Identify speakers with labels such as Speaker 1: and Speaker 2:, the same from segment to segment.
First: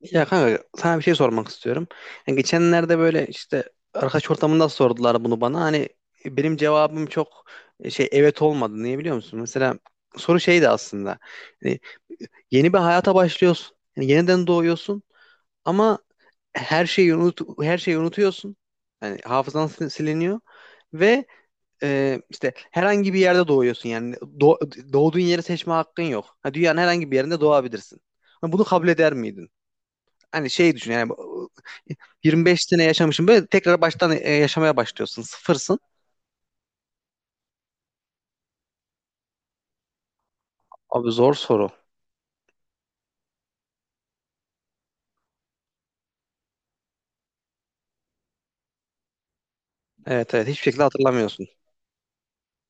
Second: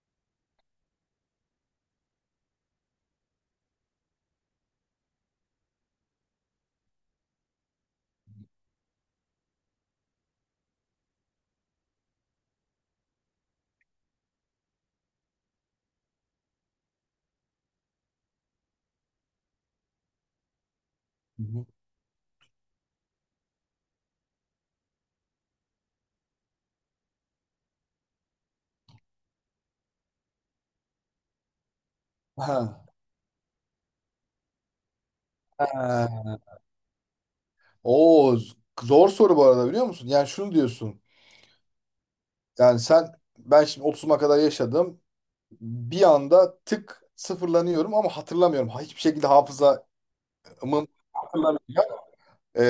Speaker 1: Ya kanka sana bir şey sormak istiyorum. Yani geçenlerde böyle işte arkadaş ortamında sordular bunu bana. Hani benim cevabım çok şey evet olmadı. Niye biliyor musun? Mesela soru şeydi aslında. Yani yeni bir hayata başlıyorsun. Yani yeniden doğuyorsun ama her şeyi unutuyorsun. Yani hafızan siliniyor ve
Speaker 2: Hı.
Speaker 1: işte herhangi bir yerde doğuyorsun. Yani doğduğun yeri seçme hakkın yok. Ha, dünyanın herhangi bir yerinde doğabilirsin. Ha, bunu kabul eder miydin? Hani şey düşün yani 25 sene
Speaker 2: Ha.
Speaker 1: yaşamışım böyle tekrar baştan yaşamaya başlıyorsun. Sıfırsın.
Speaker 2: Ha. Oo, zor soru bu arada biliyor musun? Yani şunu diyorsun.
Speaker 1: Abi zor soru.
Speaker 2: Yani ben şimdi 30'uma kadar yaşadım. Bir anda tık sıfırlanıyorum ama hatırlamıyorum. Ha, hiçbir şekilde hafızamın
Speaker 1: Evet evet, hiçbir şekilde hatırlamıyorsun.
Speaker 2: hatırlamayacak. Ee,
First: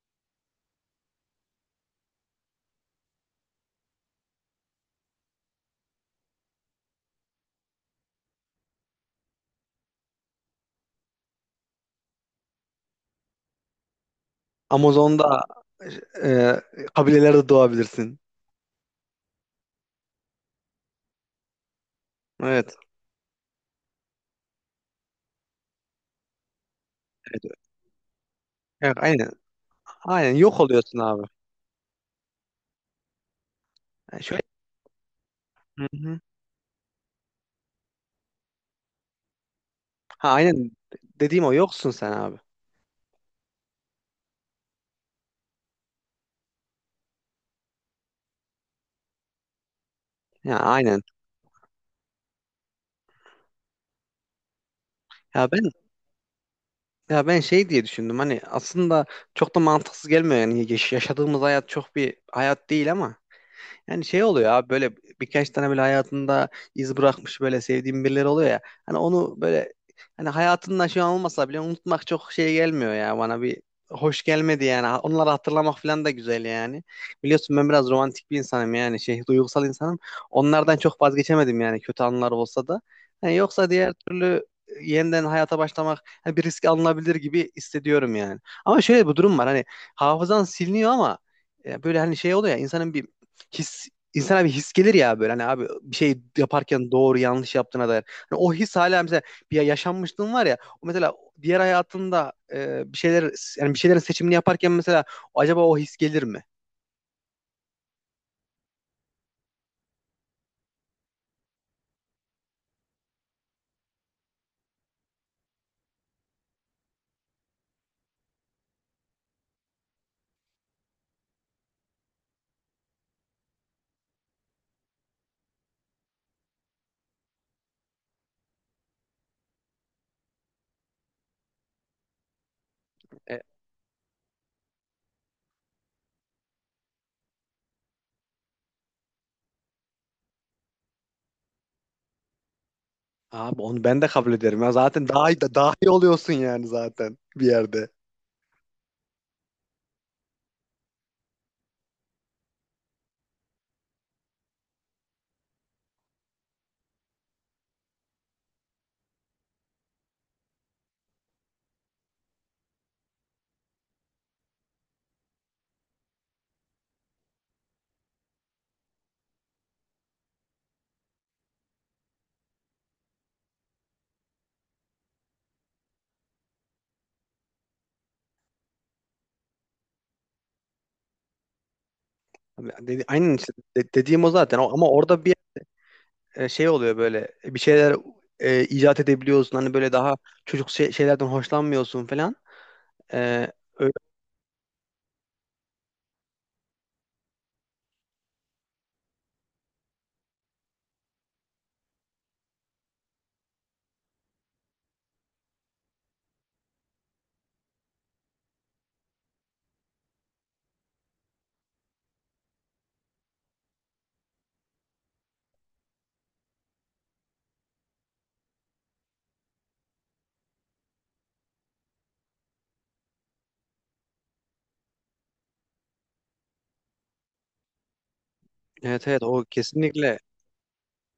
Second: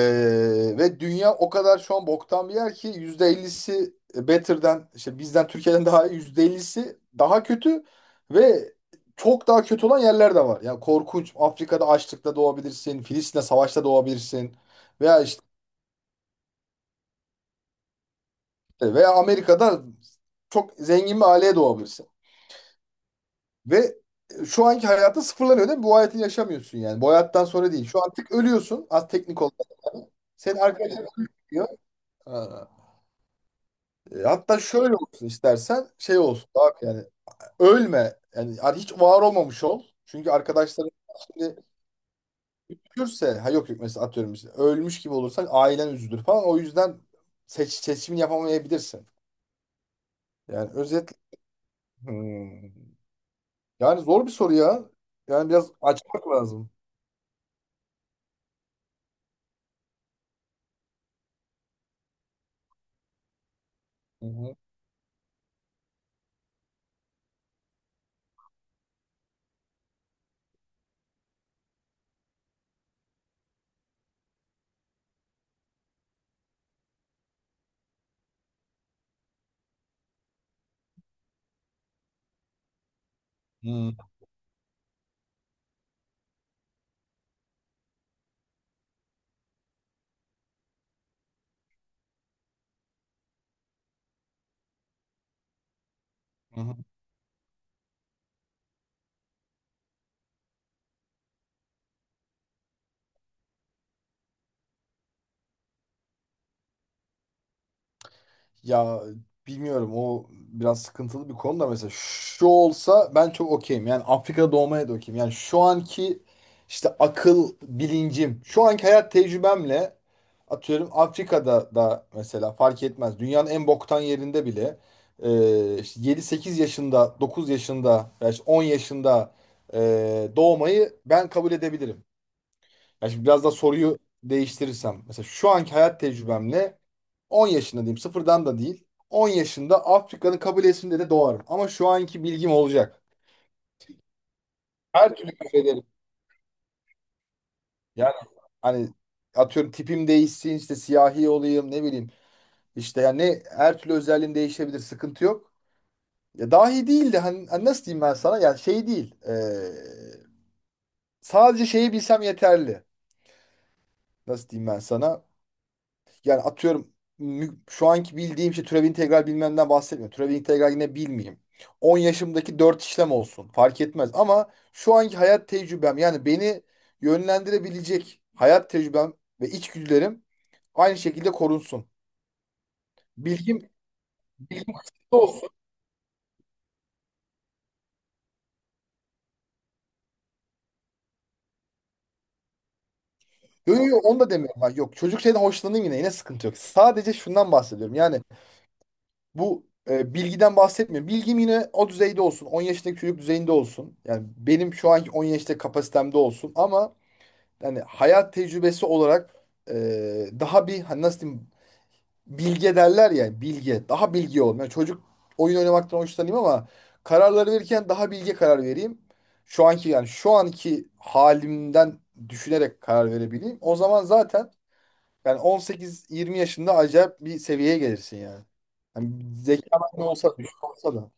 Speaker 2: ve dünya o kadar şu an boktan bir yer ki %50'si better'den işte bizden Türkiye'den daha iyi, %50'si daha kötü ve çok daha kötü olan yerler de var. Yani korkunç. Afrika'da açlıkta doğabilirsin. Filistin'de savaşta doğabilirsin. Veya.
Speaker 1: Amazon'da, e, kabilelerde doğabilirsin.
Speaker 2: Ve Amerika'da çok zengin bir aileye doğabilirsin.
Speaker 1: Evet.
Speaker 2: Ve şu anki hayatın sıfırlanıyor değil mi? Bu hayatı yaşamıyorsun yani. Bu hayattan
Speaker 1: Evet.
Speaker 2: sonra değil. Şu artık ölüyorsun.
Speaker 1: Evet,
Speaker 2: Az
Speaker 1: aynen.
Speaker 2: teknik olarak. Yani.
Speaker 1: Aynen yok
Speaker 2: Senin
Speaker 1: oluyorsun
Speaker 2: arkadaşlar
Speaker 1: abi.
Speaker 2: ölüyor. Ha.
Speaker 1: Yani şöyle,
Speaker 2: Hatta şöyle olsun
Speaker 1: hı
Speaker 2: istersen, şey
Speaker 1: hı.
Speaker 2: olsun. Daha yani ölme. Yani hiç var olmamış ol.
Speaker 1: Ha,
Speaker 2: Çünkü
Speaker 1: aynen
Speaker 2: arkadaşların
Speaker 1: dediğim o,
Speaker 2: şimdi
Speaker 1: yoksun sen abi.
Speaker 2: üzülürse ha yok yok, mesela atıyorum işte, ölmüş gibi olursan ailen üzülür falan. O yüzden seçimini yapamayabilirsin.
Speaker 1: Ya
Speaker 2: Yani
Speaker 1: aynen.
Speaker 2: özetle. Hmm. Yani zor bir soru ya. Yani
Speaker 1: Ya ben
Speaker 2: biraz açmak lazım.
Speaker 1: ya ben şey diye düşündüm. Hani aslında çok da mantıksız gelmiyor yani yaşadığımız hayat çok bir hayat değil ama yani şey
Speaker 2: Hı
Speaker 1: oluyor
Speaker 2: hı.
Speaker 1: abi, böyle birkaç tane böyle hayatında iz bırakmış, böyle sevdiğim birileri oluyor ya. Hani onu böyle, hani hayatında şu an olmasa bile unutmak çok şey gelmiyor ya bana, bir hoş gelmedi yani. Onları hatırlamak falan da güzel yani. Biliyorsun ben biraz romantik bir insanım, yani şey, duygusal insanım. Onlardan çok vazgeçemedim yani, kötü anılar olsa da. Hani yoksa diğer
Speaker 2: Hı
Speaker 1: türlü yeniden hayata başlamak hani bir risk alınabilir gibi hissediyorum yani. Ama şöyle bir durum var, hani hafızan siliniyor ama ya böyle hani şey oluyor ya, insanın bir his, insana bir his gelir ya, böyle hani abi, bir şey
Speaker 2: hı.
Speaker 1: yaparken doğru yanlış yaptığına dair. Hani o his hala mesela, bir yaşanmışlığın var ya, o mesela diğer hayatında bir şeyler, yani bir şeylerin seçimini yaparken mesela acaba o his gelir mi?
Speaker 2: Ya bilmiyorum, o biraz sıkıntılı bir konu da mesela şu olsa ben çok okeyim. Yani Afrika'da doğmaya da okeyim. Yani şu anki işte akıl bilincim, şu anki hayat tecrübemle atıyorum Afrika'da da mesela fark etmez. Dünyanın en boktan yerinde bile işte 7-8 yaşında, 9 yaşında veya işte 10 yaşında doğmayı ben kabul edebilirim. Ya şimdi
Speaker 1: E,
Speaker 2: biraz daha soruyu değiştirirsem. Mesela şu anki hayat tecrübemle 10 yaşında diyeyim. Sıfırdan da değil. 10 yaşında Afrika'nın kabilesinde de doğarım. Ama şu anki bilgim olacak.
Speaker 1: Abi onu ben de kabul ederim ya, zaten
Speaker 2: Her türlü
Speaker 1: daha da daha
Speaker 2: kabilelerim.
Speaker 1: iyi oluyorsun yani zaten bir yerde.
Speaker 2: Yani hani atıyorum tipim değişsin, işte siyahi olayım, ne bileyim. İşte yani her türlü özelliğim değişebilir. Sıkıntı yok. Ya dahi değil de hani, hani nasıl diyeyim ben sana? Yani şey değil. Sadece şeyi bilsem yeterli. Nasıl diyeyim ben sana? Yani atıyorum şu anki bildiğim şey, türev integral bilmemden bahsetmiyorum. Türev integral yine bilmeyeyim. 10 yaşımdaki 4 işlem olsun. Fark etmez. Ama şu anki hayat tecrübem, yani beni yönlendirebilecek hayat tecrübem ve içgüdülerim aynı şekilde korunsun.
Speaker 1: Abi aynen işte,
Speaker 2: Bilgim,
Speaker 1: dediğim o zaten.
Speaker 2: bilgim
Speaker 1: Ama
Speaker 2: kısıtlı
Speaker 1: orada bir
Speaker 2: olsun.
Speaker 1: şey oluyor, böyle bir şeyler icat edebiliyorsun, hani böyle daha çocuk şeylerden hoşlanmıyorsun falan. E,
Speaker 2: Yok yok yok, onu da demiyorum. Ben. Yok çocuk şeyden hoşlanayım yine. Yine sıkıntı yok. Sadece şundan bahsediyorum. Yani bu bilgiden bahsetmiyorum. Bilgim yine o düzeyde olsun. 10 yaşındaki çocuk düzeyinde olsun. Yani benim şu anki 10 yaşta kapasitemde olsun. Ama yani hayat tecrübesi olarak e, daha bir hani nasıl diyeyim, bilge derler ya, bilge. Daha bilgi olayım. Yani çocuk oyun oynamaktan hoşlanayım ama kararları verirken daha bilge karar vereyim. Şu anki, yani şu anki halimden düşünerek karar verebileyim. O zaman zaten yani 18-20 yaşında acayip bir seviyeye gelirsin yani.
Speaker 1: Evet evet,
Speaker 2: Yani
Speaker 1: o
Speaker 2: zekaman ne
Speaker 1: kesinlikle
Speaker 2: olsa, düşük olsa da.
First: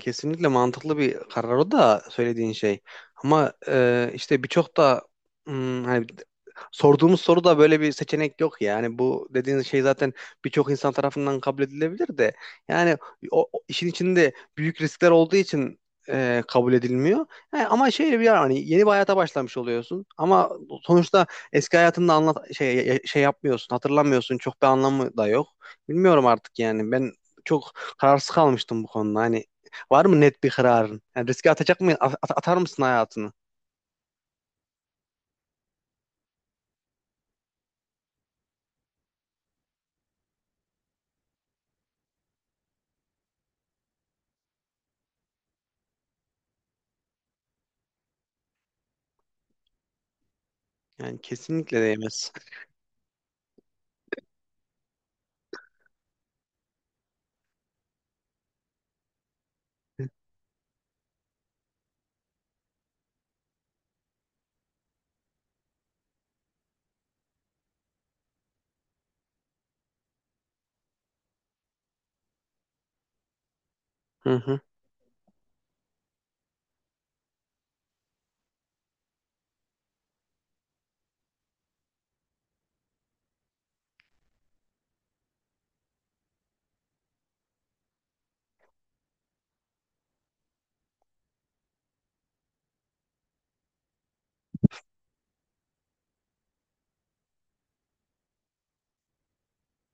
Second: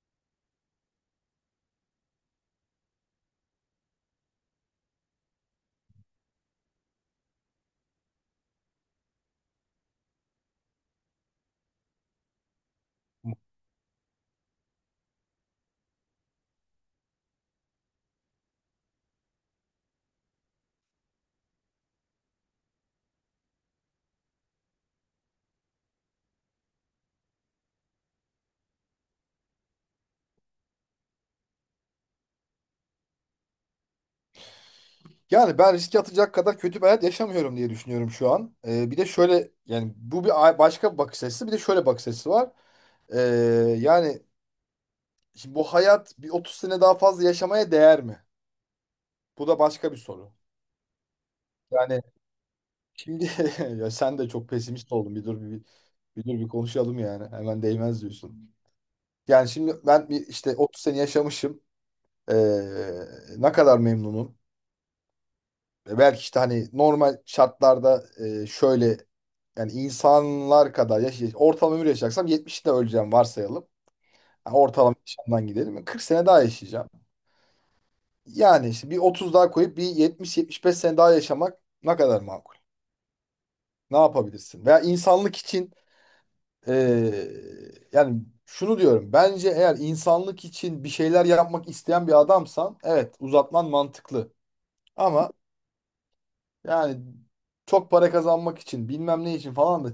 Speaker 1: kesinlikle mantıklı bir karar o da söylediğin şey. Ama işte birçok da hani sorduğumuz soruda böyle bir seçenek yok ya. Yani bu dediğin şey zaten birçok insan tarafından kabul edilebilir de yani o işin içinde büyük riskler olduğu için kabul edilmiyor. Yani ama şöyle bir yer, hani yeni bir hayata başlamış oluyorsun ama sonuçta eski hayatında anlat, şey yapmıyorsun, hatırlamıyorsun. Çok bir anlamı da yok. Bilmiyorum artık yani. Ben çok kararsız kalmıştım bu konuda. Hani var mı net bir kararın? Yani riske atacak mı? Atar mısın hayatını?
Speaker 2: Yani ben riske atacak kadar kötü bir hayat yaşamıyorum diye düşünüyorum şu an. Bir de şöyle, yani bu bir başka bir bakış açısı, bir de şöyle bakış açısı var. Ee, yani şimdi bu hayat bir 30 sene daha fazla yaşamaya değer mi? Bu da başka bir soru.
Speaker 1: Yani kesinlikle
Speaker 2: Yani
Speaker 1: değmez.
Speaker 2: şimdi ya sen de çok pesimist oldun. Bir dur bir konuşalım yani. Hemen değmez diyorsun. Yani şimdi ben bir işte 30 sene yaşamışım. Ee, ne kadar memnunum. Belki işte hani normal şartlarda şöyle yani insanlar kadar ortalama ömür yaşayacaksam 70'te öleceğim varsayalım.
Speaker 1: Hı
Speaker 2: Yani
Speaker 1: hı.
Speaker 2: ortalama yaşamdan gidelim. Yani 40 sene daha yaşayacağım. Yani işte bir 30 daha koyup bir 70-75 sene daha yaşamak ne kadar makul? Ne yapabilirsin? Veya insanlık için e, yani şunu diyorum. Bence eğer insanlık için bir şeyler yapmak isteyen bir adamsan, evet, uzatman mantıklı. Ama yani çok para kazanmak için, bilmem ne için falan da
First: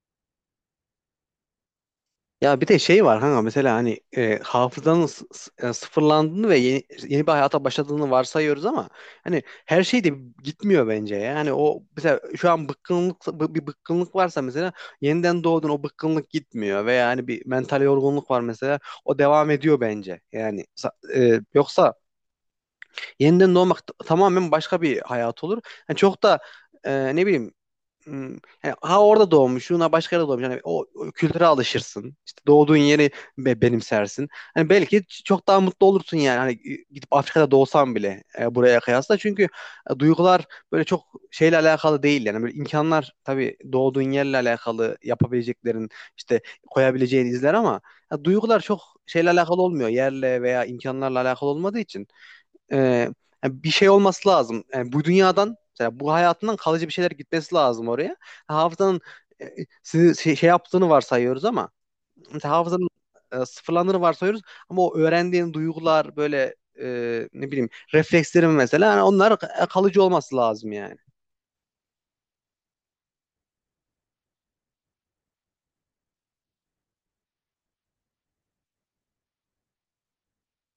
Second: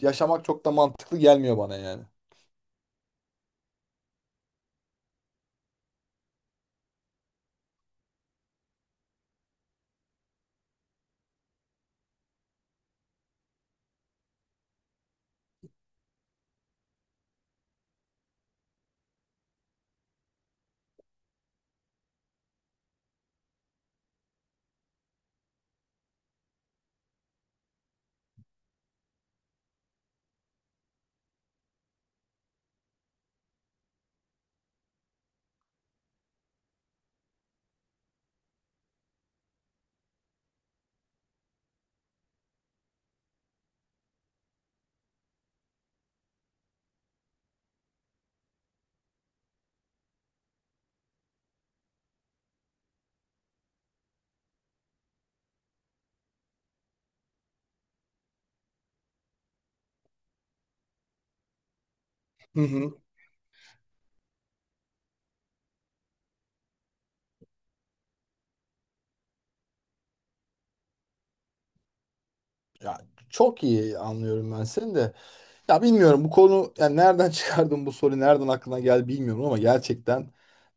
Speaker 2: yaşamak çok da mantıklı gelmiyor bana yani.
Speaker 1: Ya bir de şey var kanka, mesela hani hafızanın sıfırlandığını ve yeni bir hayata başladığını varsayıyoruz ama hani her şey de gitmiyor bence ya. Yani o mesela şu an bir bıkkınlık varsa mesela, yeniden doğdun, o bıkkınlık gitmiyor veya hani bir mental yorgunluk var mesela, o devam ediyor bence. Yani yoksa yeniden doğmak tamamen başka bir hayat olur. Yani çok da ne bileyim, m, yani ha orada doğmuş, ha başka yerde doğmuş. Yani o kültüre alışırsın. İşte doğduğun yeri benimsersin. Hani belki çok daha mutlu olursun yani. Hani gidip Afrika'da doğsan bile buraya kıyasla. Çünkü duygular böyle çok şeyle alakalı değil yani. Böyle imkanlar tabii doğduğun yerle alakalı, yapabileceklerin, işte koyabileceğin izler ama ya duygular çok şeyle alakalı olmuyor. Yerle veya imkanlarla alakalı olmadığı için e, yani bir şey olması lazım. Yani bu dünyadan, mesela bu hayatından kalıcı bir şeyler gitmesi lazım oraya. Hafızanın e, sizi şey yaptığını varsayıyoruz ama mesela
Speaker 2: Hı
Speaker 1: hafızanın
Speaker 2: hı.
Speaker 1: sıfırlandığını varsayıyoruz ama o öğrendiğin duygular böyle ne bileyim, reflekslerim mesela, yani onlar kalıcı olması lazım yani.
Speaker 2: Ya çok iyi anlıyorum ben seni de. Ya bilmiyorum bu konu, yani nereden çıkardın, bu soru nereden aklına geldi bilmiyorum ama gerçekten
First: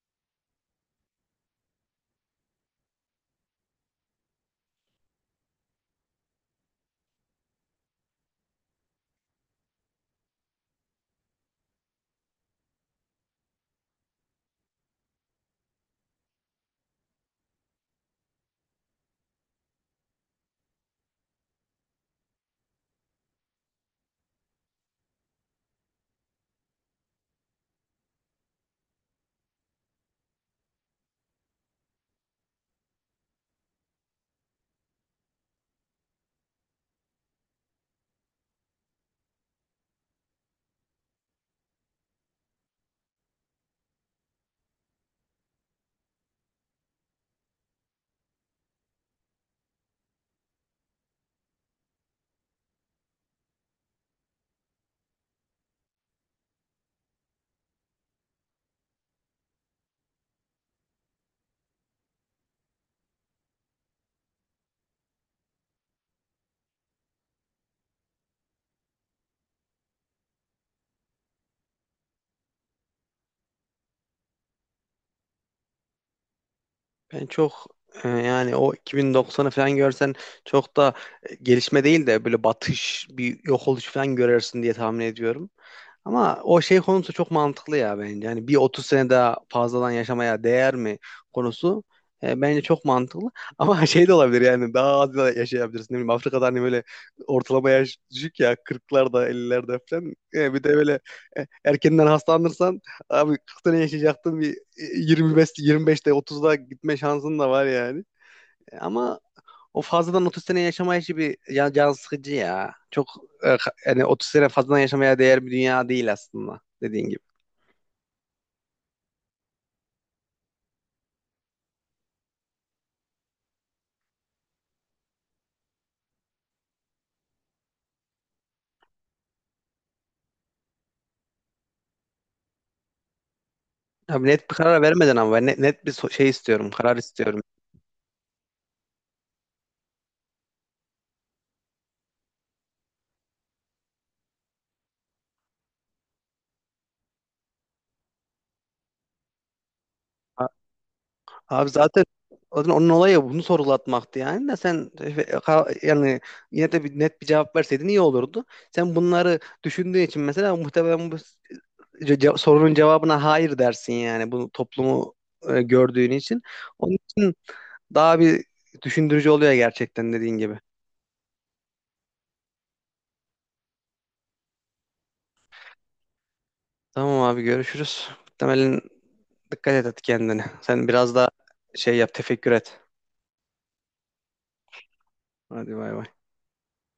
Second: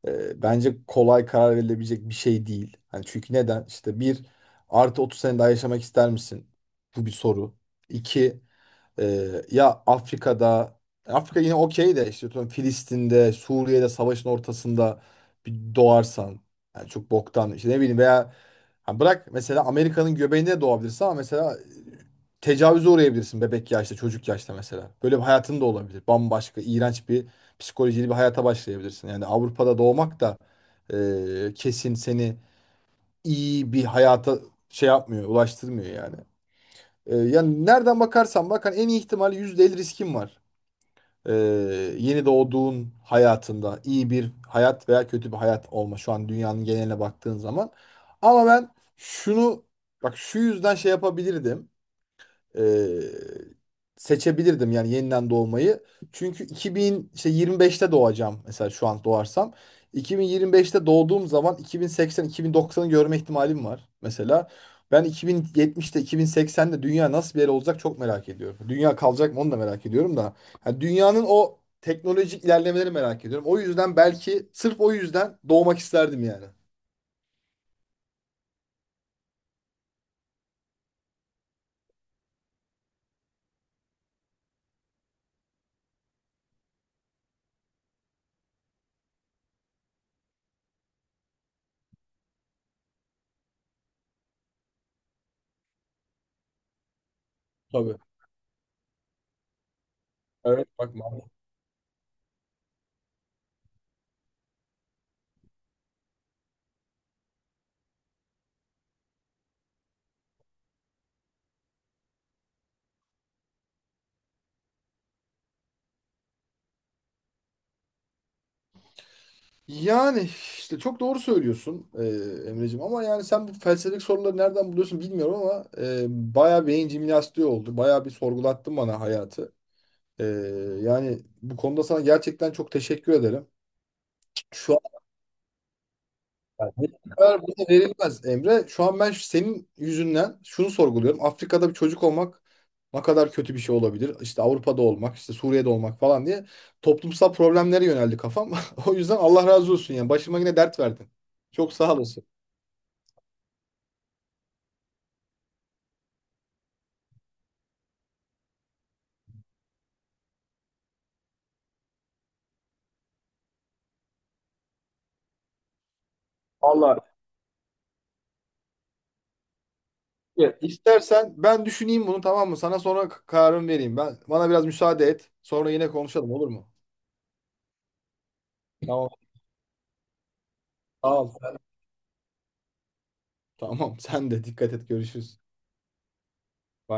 Speaker 2: bence kolay karar verilebilecek bir şey değil. Hani çünkü neden? İşte bir, artı 30 sene daha yaşamak ister misin? Bu bir soru. İki. Ya Afrika'da, Afrika yine okey de işte atıyorum Filistin'de, Suriye'de savaşın ortasında bir doğarsan yani çok boktan, işte ne bileyim, veya ha bırak, mesela Amerika'nın göbeğinde doğabilirsin ama mesela tecavüze uğrayabilirsin bebek yaşta, çocuk yaşta mesela. Böyle bir hayatın da olabilir. Bambaşka, iğrenç bir psikolojili bir hayata başlayabilirsin. Yani Avrupa'da doğmak da kesin seni iyi bir hayata şey yapmıyor, ulaştırmıyor yani. Yani nereden bakarsan bak hani en iyi ihtimal %50 riskin var. Ee, yeni doğduğun hayatında iyi bir hayat veya kötü bir hayat olma, şu an dünyanın geneline baktığın zaman. Ama ben şunu, bak şu yüzden şey yapabilirdim, e, seçebilirdim yani yeniden doğmayı. Çünkü 2000 işte 25'te doğacağım mesela şu an doğarsam. 2025'te doğduğum zaman 2080-2090'ı görme ihtimalim var mesela. Ben 2070'te, 2080'de dünya nasıl bir yer olacak çok merak ediyorum. Dünya kalacak mı onu da merak ediyorum da. Yani dünyanın o teknolojik ilerlemeleri merak ediyorum. O yüzden belki sırf o yüzden doğmak isterdim yani.
Speaker 1: Ben çok yani o 2090'ı falan görsen çok da gelişme değil de böyle batış, bir yok oluş falan görürsün diye tahmin ediyorum. Ama o şey konusu çok mantıklı ya bence. Yani bir 30 sene daha fazladan yaşamaya değer mi konusu, bence çok mantıklı. Ama şey de olabilir yani, daha az da yaşayabilirsin. Ne bileyim, Afrika'da hani böyle ortalama
Speaker 2: Tabii.
Speaker 1: yaş düşük ya, 40'larda, 50'lerde falan. E, bir
Speaker 2: Evet
Speaker 1: de
Speaker 2: bak,
Speaker 1: böyle erkenden hastalanırsan abi, 40 sene yaşayacaktın, bir 25'te, 30'da gitme şansın da var yani. Ama o fazladan 30 sene yaşama işi bir can sıkıcı ya. Çok yani 30 sene fazladan yaşamaya değer bir dünya değil aslında, dediğin gibi.
Speaker 2: yani işte çok doğru söylüyorsun Emreciğim ama yani sen bu felsefik soruları nereden buluyorsun bilmiyorum ama bayağı beyin jimnastiği oldu. Bayağı bir sorgulattın bana hayatı. E, yani bu konuda sana gerçekten çok teşekkür ederim.
Speaker 1: Abi net bir
Speaker 2: Şu
Speaker 1: karar
Speaker 2: an
Speaker 1: vermeden ama, ben net, net bir şey istiyorum, karar istiyorum.
Speaker 2: kadar buna verilmez Emre. Şu an ben senin yüzünden şunu sorguluyorum. Afrika'da bir çocuk olmak ne kadar kötü bir şey olabilir? İşte Avrupa'da olmak, işte Suriye'de olmak falan diye toplumsal problemlere yöneldi kafam. O yüzden Allah razı olsun, yani başıma
Speaker 1: A-
Speaker 2: yine dert verdin.
Speaker 1: Abi
Speaker 2: Çok sağ
Speaker 1: zaten
Speaker 2: olasın.
Speaker 1: zaten onun olayı bunu sorgulatmaktı yani de sen yani yine de bir net bir cevap verseydin iyi olurdu. Sen bunları düşündüğün için mesela muhtemelen bu sorunun cevabına hayır dersin yani, bunu toplumu gördüğün için. Onun
Speaker 2: Vallahi.
Speaker 1: için daha bir düşündürücü oluyor gerçekten, dediğin gibi.
Speaker 2: Ya, İstersen ben düşüneyim bunu, tamam mı? Sana sonra kararımı vereyim. Ben bana biraz müsaade et. Sonra yine konuşalım olur mu?
Speaker 1: Tamam abi, görüşürüz. Muhtemelen
Speaker 2: Tamam.
Speaker 1: dikkat et, hadi kendine. Sen biraz da
Speaker 2: Tamam.
Speaker 1: şey yap, tefekkür et.
Speaker 2: Tamam. Sen de dikkat et. Görüşürüz.
Speaker 1: Hadi bay bay.
Speaker 2: Bye.